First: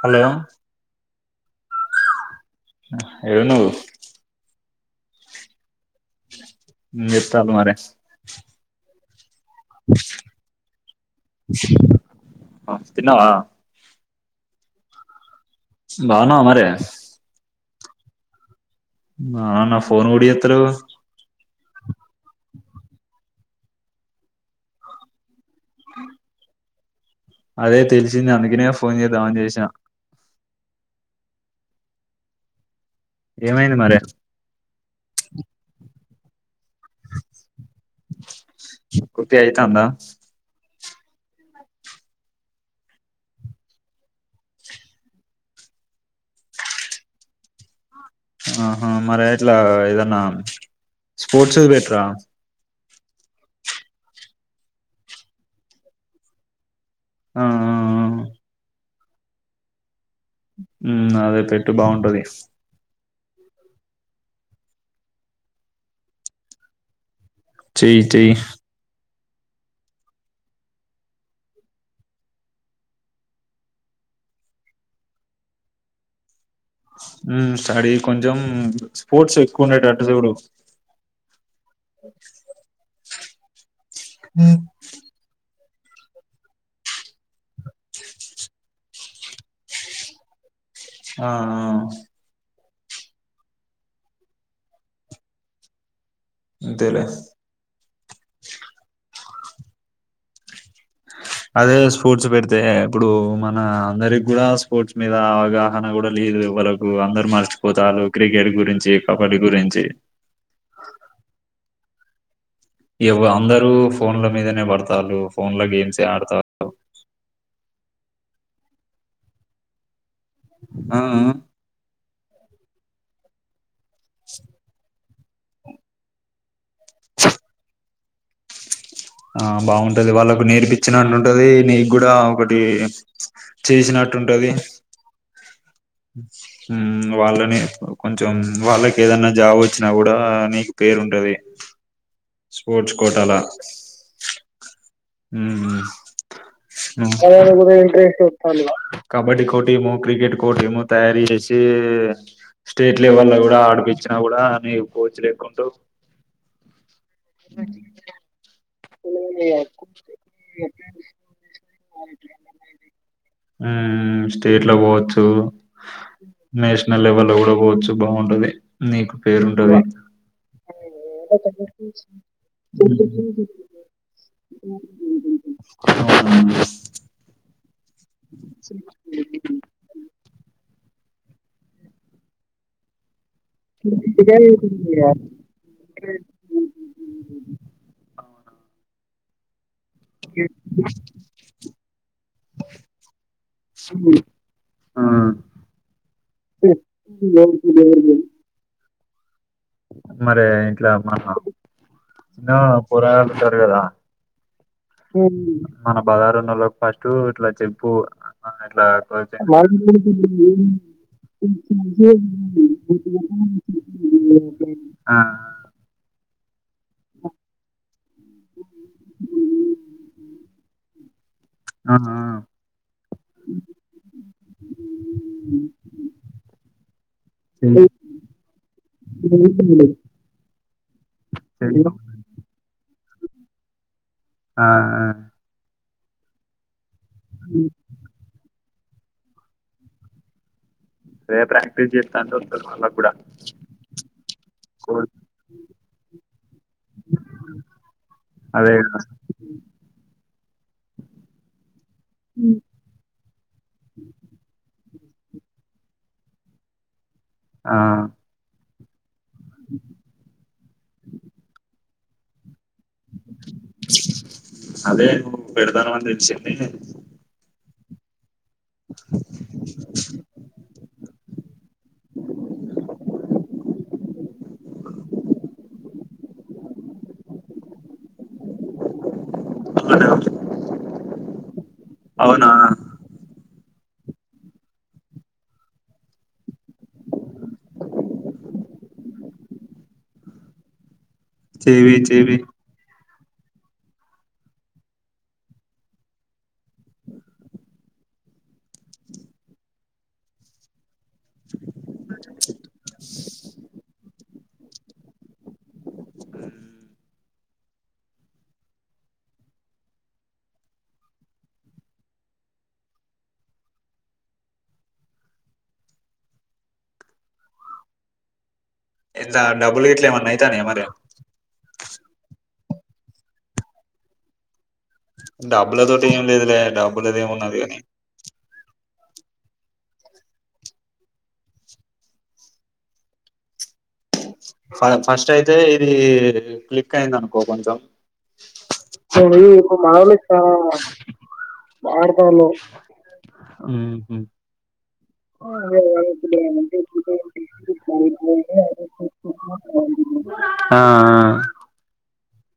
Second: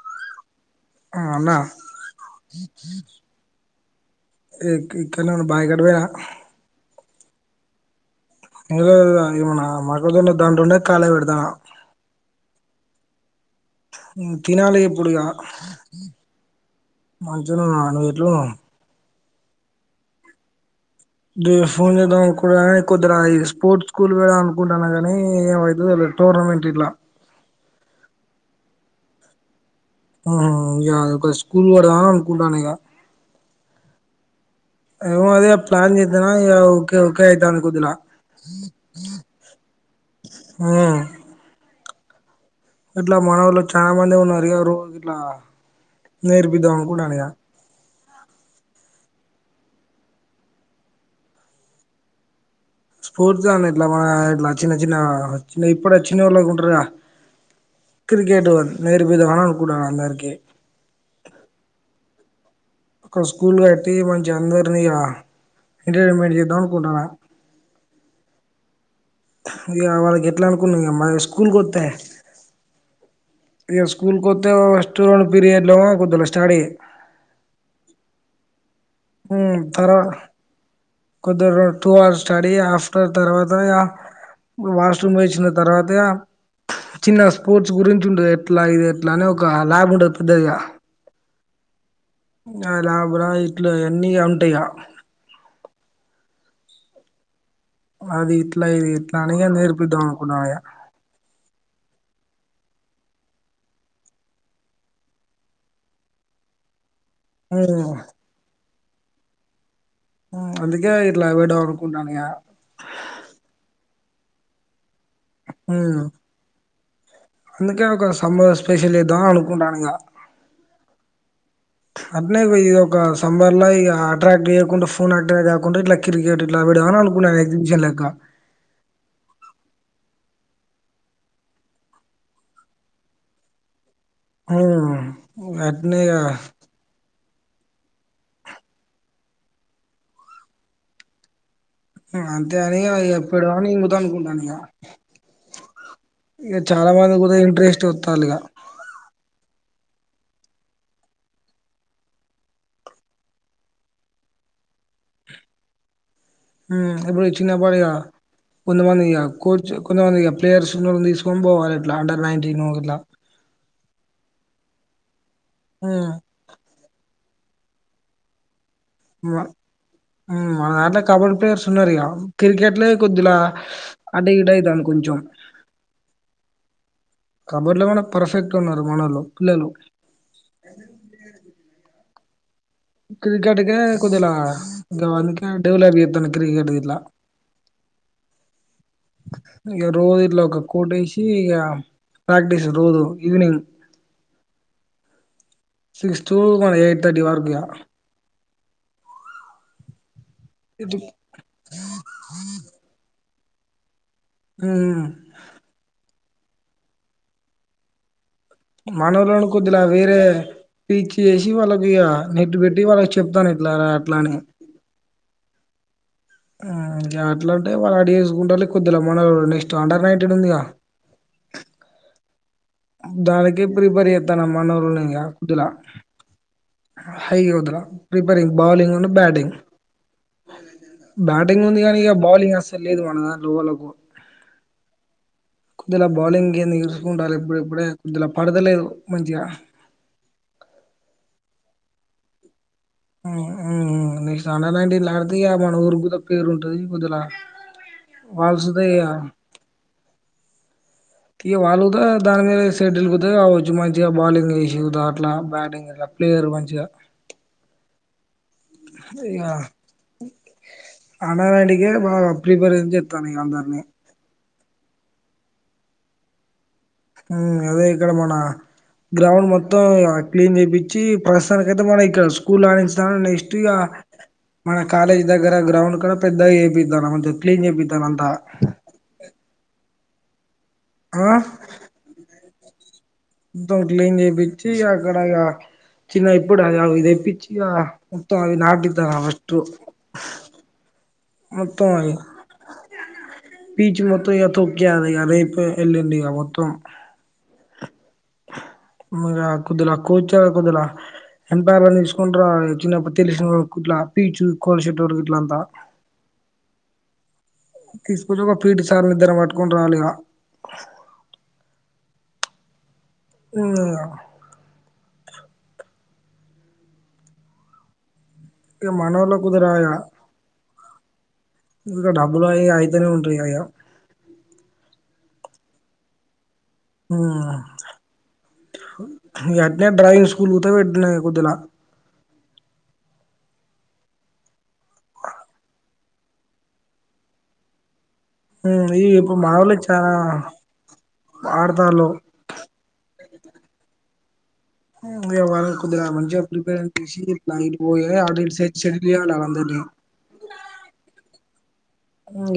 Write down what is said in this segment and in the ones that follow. Hello హా అన్న హ్ ఏడున్నావ్ ఏ ఇక ఇక్కనే ఉన్న బాయిగాడ్ నువ్వు యా త్తాళ్లు మారే ఎనిమిది రోజులు ఇలా ఇది మొన మొక్కజొన్న దాంటో ఉంటే కాలేది పెడుతన ఆ తిన్నావా హ్మ్ తినాలి ఇప్పుడు ఇగ బాగున్నావా మరే మంచిగానే ఉన్న నువ్వు ఎట్లున్నావ్ మ్మ్ ఆ నా ఫోన్ కూడా ఎత్తలేవ్. దే ఫోన్ చేద్దాం అనుకుంటాన గాని కొద్దిర ఈ స్పోర్ట్స్ స్కూల్ పెడదాం అనుకుంటున్న గాని ఈ ఏమైతదో తెల్వదు టోర్నమెంట్ ఇట్లా అదే తెలిసింది అందుకనే ఫోన్ చేద్దామని చేసిన ఊ ఒక స్కూల్ పెడదాం అనుకుంటానా ఇగ ఏమైంది మరే అ అదే ప్లాన్ చేద్దామా ఇగ ఓకే ఓకే అయితాంది పొద్దున కుట్టి అయితాందా మ్మ్ ఇట్లా మా వాళ్ళు చాలా మంది ఉన్నారు ఇగ రోజు ఇట్లా నేర్పిద్దాం అనుకుంటాన ఇగ ఆహా మరి ఇట్లా ఏదన్నా స్పోర్ట్స్ పెట్రా స్ఫూర్తి అనీ ఇట్లా మన ఇట్లా చిన్న చిన్న చిన్న ఇప్పుడ వచ్చిన వాళ్ళకి ఉంటారు ఆ ఆ క్రికెట్ వన్ నేర్పిధమా అనుకుంటున్న అందరికీ ఉ అదే పెట్టు బాగుంటది ఒక స్కూల్ కట్టి మంచి అందరినీ ఎంటర్టైన్మెంట్ చేద్దాం అనుకుంటున్న చెయ్ చెయ్ ఇక వాళ్ళకి ఎట్లా అనుకున్నా మన స్కూల్ వస్తే ఇక స్కూల్కి స్తతే ఫస్ట్ రెండు పీరియడ్ లోమ కొద్ సడీ కొంచెం స్పోర్ట్స్ ఎక్కువ తర్వా ఉండేటట్టు చూడు కొద్ది టూ అవర్స్ స్టడీ ఆఫ్టర్ తర్వాత వాష్రూమ్ పోయిచ్చిన తర్వాత చిన్న స్పోర్ట్స్ గురించి ఉండది ఎట్లా ఇది ఎట్లా అనే ఒక ల్యాబ్ ఉండదు పెద్దదిగా ఆ ఆ ఆ [unintelligible] ఇట్లు అన్నీ ఉంటాయి ఇగ ఇంతేలే అది ఇట్లా ఇది ఇట్లా అనేగ నేర్పిద్దం అనుకున్నా ఆయ అదే స్పోర్ట్స్ పెడితే ఇప్పుడు మన అందరికి కూడా స్పోర్ట్స్ మీద అవగాహన కూడా లేదు ఎవ్వల అందరు హ్మ్ మర్చిపోతారు క్రికెట్ గురి చి కపాటి గురించి ఉండానిగ ఎవ అందరు ఫోన్ల మీదనే పడత చాలు ఫోన్ లో హ్మ్ గేమ్సై ఆడతా అందుకే ఒక సమ్మర్ స్పెషలేద్దాం అనుకుంటానా ఇగ మ్మ్ మ్మ్ అట్నేయి పోయి ఇది ఒక సమ్మర్ లా ఇగ అట్ట్రాక్ట్ చేయకుండా ఫో ఫోన్ అట్ట్రాక్ట్ కాకుండా ఇట్ల క్రికెట్ ఇలా పెడదాం అనుకున్నా ఎగ్జిబిషన్ లెక్క ఆ బాగుంటది వాళ్ళకు నేర్పించినట్టు ఉంటది నీకు కూడా ఒకటి చేసినట ఆ అట్నే ఇగ ఉమ్ వాళ్ళని కొంచెం వాళ్ళకి ఏదన్నా జాబ్ వచ్చినా కూడా నీకు పేరు ఉంటది అంతే అని స్పోర్ట్స్ ఇగ కోటలాస్ పెడదామని ఇంగుతా అనుకుంటాను ఇగ ఉమ్ ఇగ చాలా మంది కూడా ఇంట్రెస్ట్ వత్తాల్లు ఇగ కబడ్డీ కోర్ట్ ఏమో క్రికెట్ కోర్ట్ ఏమో తయారు చేసి స్టేట్ లెవెల్ లో కూడా ఆడిపిచ్చిన కూడా అని కోచ్ లేక్కుంటూ ఎప్పుడు చిన్న పడయా కొంతమందిక కోచ్ కొంతమంది ఇగ ప్లేయర్స్ ఉన్నోళ్లని తీసుకొని పోవాలి అండర్ నైన్ంటీన్ ఇట్లా ఉమ్ స్టేట్ లో పోవచ్చు ఉమ్ నేషనల్ లెవల్ లో తకోవచ్చు బాగుంటది నీకు మన్ పేరుంటది మన దాంట్లో కబడ్డీ ప్లేయర్స్ ఉన్నారు ఇగా క్రికెట్లే కొద్దిలా అంట ఈడ అయితాం కొంచెం తబర్లో పర్ఫెక్ట్ ఉన్నారు మనలో పిల్లలు క్రికెట్కే కొద్దిలా ఇంకా అందుకే డెవలప్ చేతను క్రికెటిక్ ఇట్లా ఇక రోజు ఇట్లా ఒక కోట్ వేసి ఇక ప్రాక్టీస్ రోజు ఈవినింగ్ ఆ సిక్స్ టూ ఎయిట్ థర్టీ వరకు ఇగ మరి ఇంట్లా ఇగ మన్నా ఇంట్లో కూరగాయ తోరగ రా ఉమ్ హ బజారున్న లో ఫస్ట్ ఇట్లా చెప్పు మనోళ్ళను కొద్దిలా వేరే టీచ్ చేసి వాళ్ళకి ఇగ నెట్ పెట్టి వాళ్ళకి చెప్తాను ఇట్లారా అట్లా అని [unintelligible] ఆ ఎట్లా అంటే వాళ్ళు అడి చేేసుకుంటారులే కొద్దిగామ్మన నెక్స్ట్ అండర్ నైంటటీీన్ ఉందిగా ఆ దానికే ప్రిపేర్ చెత్తన్నాము అనోరుం కుదిలా హై అతుల చెయ్ ప్రిపేరింగ్ బౌలింగ్ నును బ్యాటింగ్ బ్యాటింగ్ ఉంది చెయ్ కానీ బాాలింగ్ వస్త లేదు మనదాట్లో లోవలకు ఆ ఆ కుదల బౌలింగ్ ఇర్ చ ఉండాలి ఇప్పుడు ఇప్పుడే కొద్దిలా పడదలేదు మంచి గా ఎమ్ ప్రాక్టీస్ చెత్తాను ఊ ఊ ఊ నెక్స్ట్ అండర్ నైన్టీన్ లాడితే ఇ మన ఊరి కొద్ద పేరు ఉంటది కొద్దిగా వాల్స్ అదే దే కదా తీయ వాళ్ళదా దాని మీద సెటిల్ కావచ్చు మంచిగా బౌలింగ్ వేసి దా అట్లా బ్యాటింగ్గా ప్లేయర్ మంచిగా ఆ ఇగ అనార అడి ఏ వా ప్రిపేరేం చెస్తానిగ అందరినీ అదే నువ్ పెడతాను అని తెచ్చింది. ఊ అదే ఇక్కడమనా గ్రౌండ్ మొత్తం క్లీన్ చేపీంచి ప్రస్తుతానికి అయితే మన ఇక్కడ స్కూల్ లాగ చేసా నెక్స్ట్ ఇగ మన కాలేజ్ దగ్గర గ్రౌండ్ కూడా పెద్దగా చేపిస్తాను క్లీన్ చేపిస్తాను అంత అదే ఓకే గోవ పోనా మొత్తం క్లీన్ చేపించి అక్కడ ఇగ చిన్న ఇప్పుడు అది ఇది తెప్పించి ఇగ మొత్తం అవి నాటిత్తారు ఫస్ట్ చెపి చెపి పీచ్ మొత్తం ఇక తోక్కీయాద రేపు ఎల్లుండి మొత్తం ఇంగ పొద్దున కూర్చోల పొద్దున ఎంపైర్లా ని పిలుచుకుంటూ రా చిన్నప్ తేలిసిన కుట్లా పీచు కోన్ శెట్లోడు గుట్లాంత తీసుకుచ్చి ఒక పీఠ చాలిద్దరం పట్టుకుని రాలి ఇక ఊ ఇక ఎంత మనోళ్ళకు డబ్బులు గీట్లేమన్నా అయితాన్నాయ మరి ఇంగ డబ్బుల్ ఆ అయితనే ఉంటయ్ ఇగ అయ్ డబ్బుల తోటి ఏం లేదులే డబ్బులది ఏమున్నది గాని అట్నే డ్రాయింగ్ స్కూల్ కుతా పెట్న్నా కొద్దిలా ఫ ఫస్ట్ అయితే ఇది క్లిక్ అయింది అనుకో కొంచెం మరీ ఇప్పుడు మామూలే చాలా ఆడతాళ్ళు. ఊహు ఇగ వాళ్ళని కొద్దిగా మంచిగా ప్రిపేర్ చేసి ఇట్లా ఇటు పోయి అటు ఇటు సెటిల్ చేయాలి వాళ్ళందరినీ ఆ ఆ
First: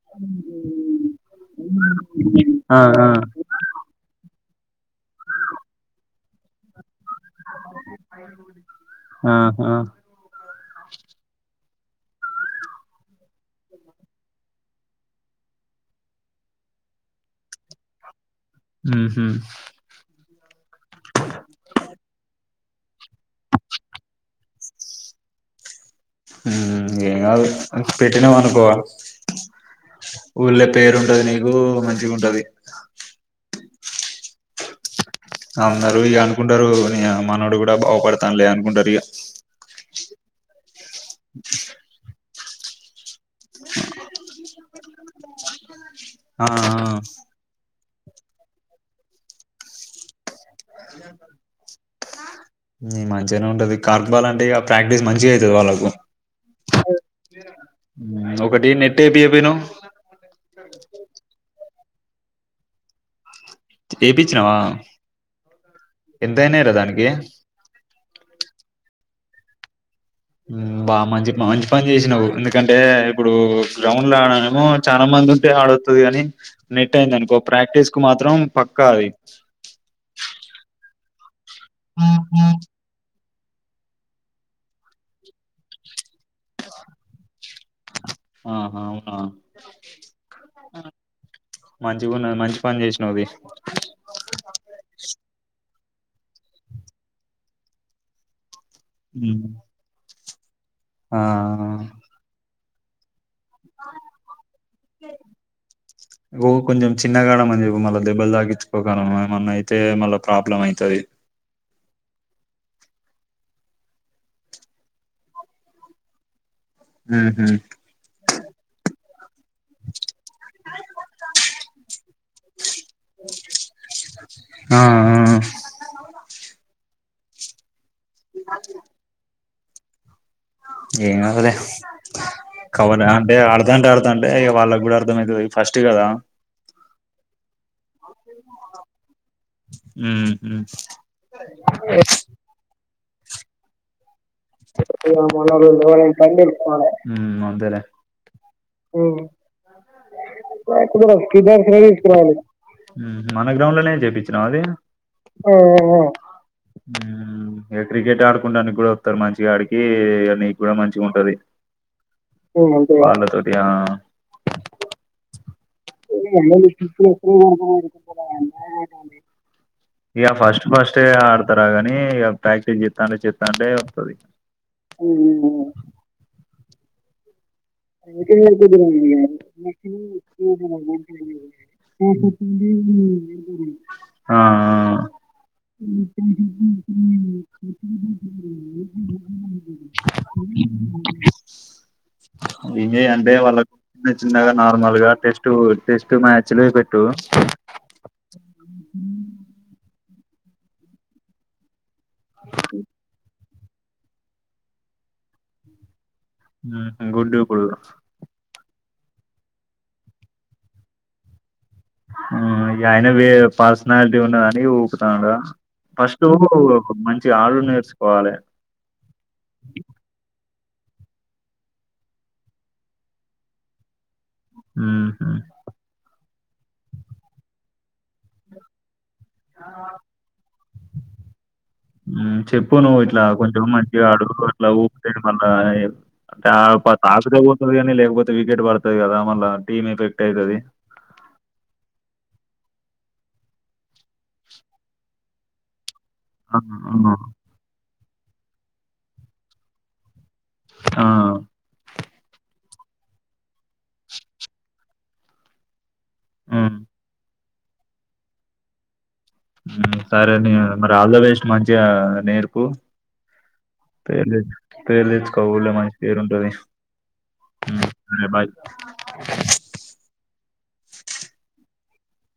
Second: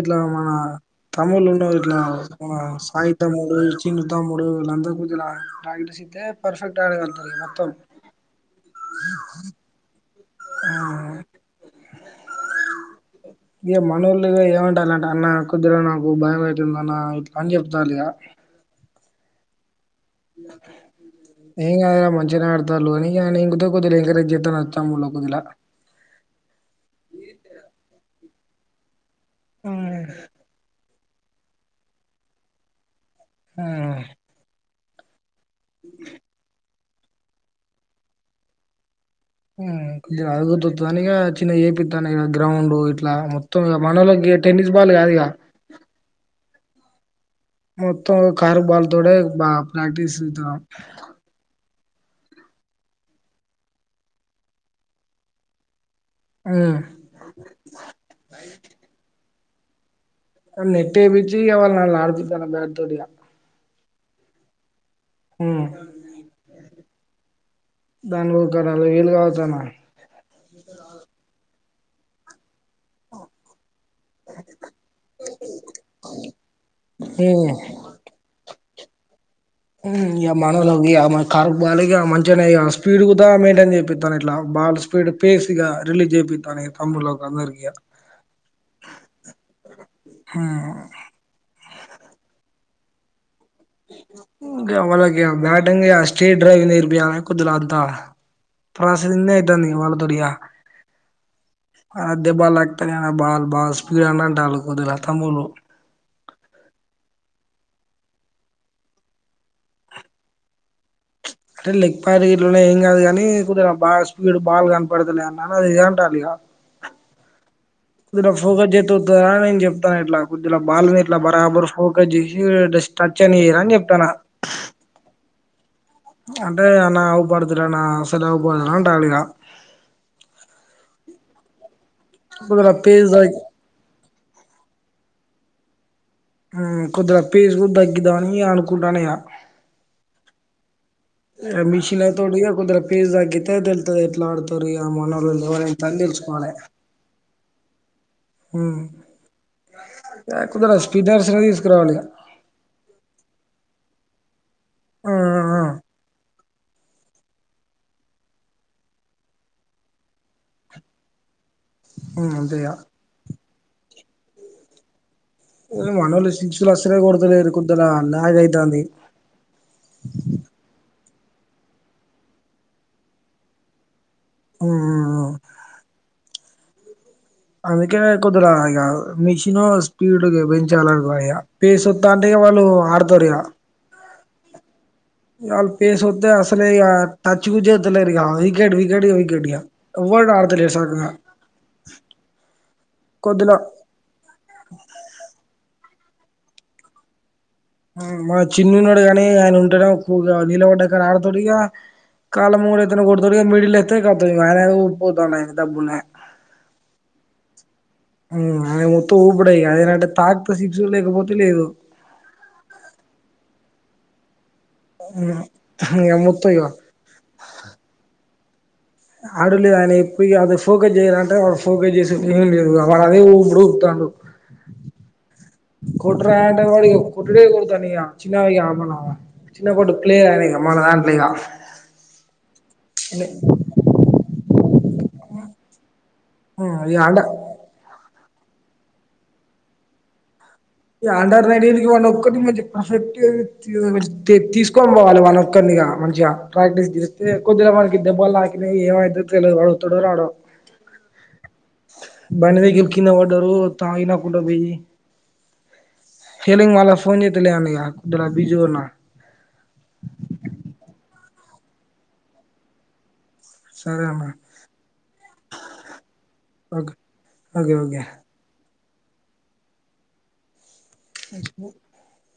ఇట్లా మన తముళ్ళు ఉన్న ఇట్లా మన ఆ సాయి ఆ తమ్ముడు చిన్న తమ్ముడు వాళ్ళందర్ ఇట్లా ఆ ఇడిసితే పర్ఫెక్ట్ అయినదంత మత్తం ఆ ఆ ఆ ఇక మనూళ్లుగా ఏమంటాలంటే అన్న కుద్దిగా నాకు భయం అయి తుందన్న ఇట్లా అని చెప్తాల ఇక ఊహు ఇంగ ఏం గాదు గ మంచిగనే ఆడు [unintelligible] హ్మ్ ఏంగాదులే పెట్టినవ నువ్ బా‌స్ ఆ స్కూల్ల పేరు ఉంటది నీకూ మంచిగ ఉంటది హ్మ్ [inaudible] [unintelligible] అందరూ ఏవనుకుంటారో మీ మనవడు కూడా బాగుపడతానులే అనుకుంటరు ఇగ [unintelligible] గ్రౌండు ఇట్లా మొత్తం మనలోకి టెన్నిస్ బాల్ కాదుగా ఆ ఆ మొత్తం కారు బాల్ తోడే బాగ ప్రాక్టీసు [unintelligible] నీకు మంచిగనే ఉంటది కార్క్ బాల్ అంటే ప్రాక్టీస్ మంచి గా అయితది వాళ్ళకు ఉమ్ ఒకటి నెట్ట్ ఏపీయపోయినవ్ [unintelligible] నెట్ ఏపిచ్చి ఏమన్నా వాళ్అడిపిత్తన్న బాట్ తోటి ఇక ఏపిచ్చినావా ఎంతైనాయి రా దానికి ఏ దానిలో ఒక నాలుగు వేలు కావచ్చు అన్న [unintelligible] మంచి పని చేసినవు ఎందుకంటే ఇప్పుడు గ్రౌండ్ లోనేమో చాలా మంది వత్తే ఆడ వత్తది గానీ నెట్ అయింది అనుకో ఉమ్ ప్రాక్టీస్కి మాత్రం పక్కా అది ఇగ మనోళ్ళకి [unintelligible] కార్క్ బాలేగ మంచిగనే ఇగ స్పీడ్ బా మెయింటైన్ చేపిత్తానిట్లా బాల్ స్పీడు పేస్ గా రిలీజ్ చేపిత్తా నీ తమ్ముళ్శకందరికి ఆహా హా మంచిగున్నది మంచి పంన్ జెస్న్నావ్ తీ [unintelligible] డెంగయ్య స్ట్రీట్ డ్రైవ్ నేర్పియా [unintelligible] తా ప్రాసదీనే మ్, ఐతదింకా వాళ్ళతోటి ఇక ఆ అదే బాలక్ అటగానబాల్ బాల్ స్పిపీడన్న [unintelligible] ఓ కొంచెం చిన్నగాడమని చెప్పు మళ్ళా దెబ్బలు తాకించుకోకగలమా ఏమన్నా అయితే మళ్ళ ప్రాబ్లమ్ అయితాది. అంటే లెగ్ [unintelligible] ఏం కాదు గానీ ఇప్పుడా బాల్ స్పీడ్ బాల్ కనపడతులే అన్నా మరి ఇదే అంటాలి ఇక మ్మ్ హ్మ్ [unintelligible] [unintelligible] చెప్తాన్నా [unintelligible] బాల్ గట్లా బరాబర్ ఫోకస్ చేసి జస్ట్ టచ్ అనిరా అని చెప్తానా ఆ ఆ అంటే నా పడుదురన్నాఫ్ [unintelligible] పో అంటండిక ఏంగాఅవదే కొద్దిగా పేస్ [unintelligible] వే తగ్ ఆడ్తా అంటే ఆడ్ అంటే వాళ్ళకు కూడా అర్థమవుతుంది ఫస్ట్ కదా హ్మ్ కుద్దిగా పేజ్ కుడ్ తగ్గిద్దామని అనుకుంటానయ్యా మ్మ్ హు ఆ మిషిన్లాతోటి కుందర పేజ్ తగితే తెలుతాది తెలుసుకోవాలే హ్మ్ అంతేలే హ్మ్ [unintelligible] మొన్ననే జేపించ నాదే ఆ ఆ ఓ ఆ ఓ ఓ మ్మ్ క్రికెట్ ఆడుకుడానికి కూడా వతారు మంచిగా ఆడికి మీకు కూడా మంచి ఉంటది ఉమ్ అంతే ఇక వాళ్లతోట్ ఇగా మనోళ్ళు సిక్స్లు అసలే కొడతలేరు కొద్దిలా లాగ్ అయితాంది యా ఫస్ట్ ఫస్ట్ స్టే ఆడతారా గాని ఇక ప్రాక్టీస్ చెస్తాంటే చెస్తాంటే ఆ మ్మ్ అందుకే కోదిరా ఇక మిషను స్పీడ్ పెంచాల ఇ పేస్ వస్తా అంటే వాళ్ళు ఆడతారు ఇక ఆ అసలే ఇగ టచ్ కూడా చేత్తలేరు ఇగ వికెట్ వికెట్ వికెట్ ఇగ ఎవ్వడు ఆడతలేడు సక్కగా [unintelligible] అంటే కొద్దిలో వాళ్ళకు చిన్న చిన్నగా నార్మల్ గా టెస్ట్ టెస్ట్ మ్యాచులే పెట్టు మా చిన్నన్నాడు గాని ఆయన ఉంటడు పో నీలబడ్డ కాడ ఆడతాడిగా కాల మూర తోని కొడతడిగా మీ లేతే కోతది [unintelligible] పోతాండు ఆయన దబ్బులేక మ్ హు గుడ్డు ఇపుడు ఊ అవి మొత్తం ఊపూడేఇక అదేనంట తాక్తే సిక్సు లేకపోతే లేదు మ్ ఇగ ఆయనవే పర్సనాలిటీ ఉన్నదన్ నీ ఊపుతండా ఇగ ఫస్టు మొత్తం ఇగ మంచిగా ఆడుడు నేర్చుకోవాలె ఆడుడ్ లేదు ఆయన ఎప్పు ఇగ ఆ ఫోకస్ చేయారంటే వాడ్ ఫోకస్ చేసుడేం లేదు వాడే ఉపూడుపుతాండు. మ్ హు [unintelligible] కొట్టుడే కొడతాండిగ చిన్నగయ మళా చిన్న కొట్టు ప్లేయరాయన ఇగ మన దాంట్లిగా పోను ఇట్లా కొంచెం మంచిగా అడుగురు మళ్ళా ఊపితే మళ్ళా ఏ అ ప ఇగ అండ తాసుదే పోతది గాని లేకపోతే వికెట్ ప గద మల్ల టీమ్ ఎఫెక్ట్ ఐతది ఈ ఆండా నడివా ఒక్కటి మంచి పర్ఫెక్ట్ తి తీసుకొని పోవాలి వాళ్ళ వక్కనిగా మనీ జాగ్ ట్రై చేస్తే కొద్దిగ మా ఈ దెబ్బలు తాకినయ్ ఏమైతదో తెలువదు వాడు వతాడో రాడో బండి దిగి కిందబడ్డారు తాయి ఇనకుంటబోయ్ హేలింగ్ వాళ్ళకి ఫోన్ చే వద్దులే అన్నయ్య దుల బిజీగా ఉన్నా మ్ సరే నీ మరి ఆల్ ద బెస్ట్ మంచిగా నేర్పు సరే అన్న పేలే పేల్ తేచ్చుకో ఊర్లో మంచి పేరు ఉంటది ఓకే ఓకే మ్ ఓకే సరే బాయ్ అ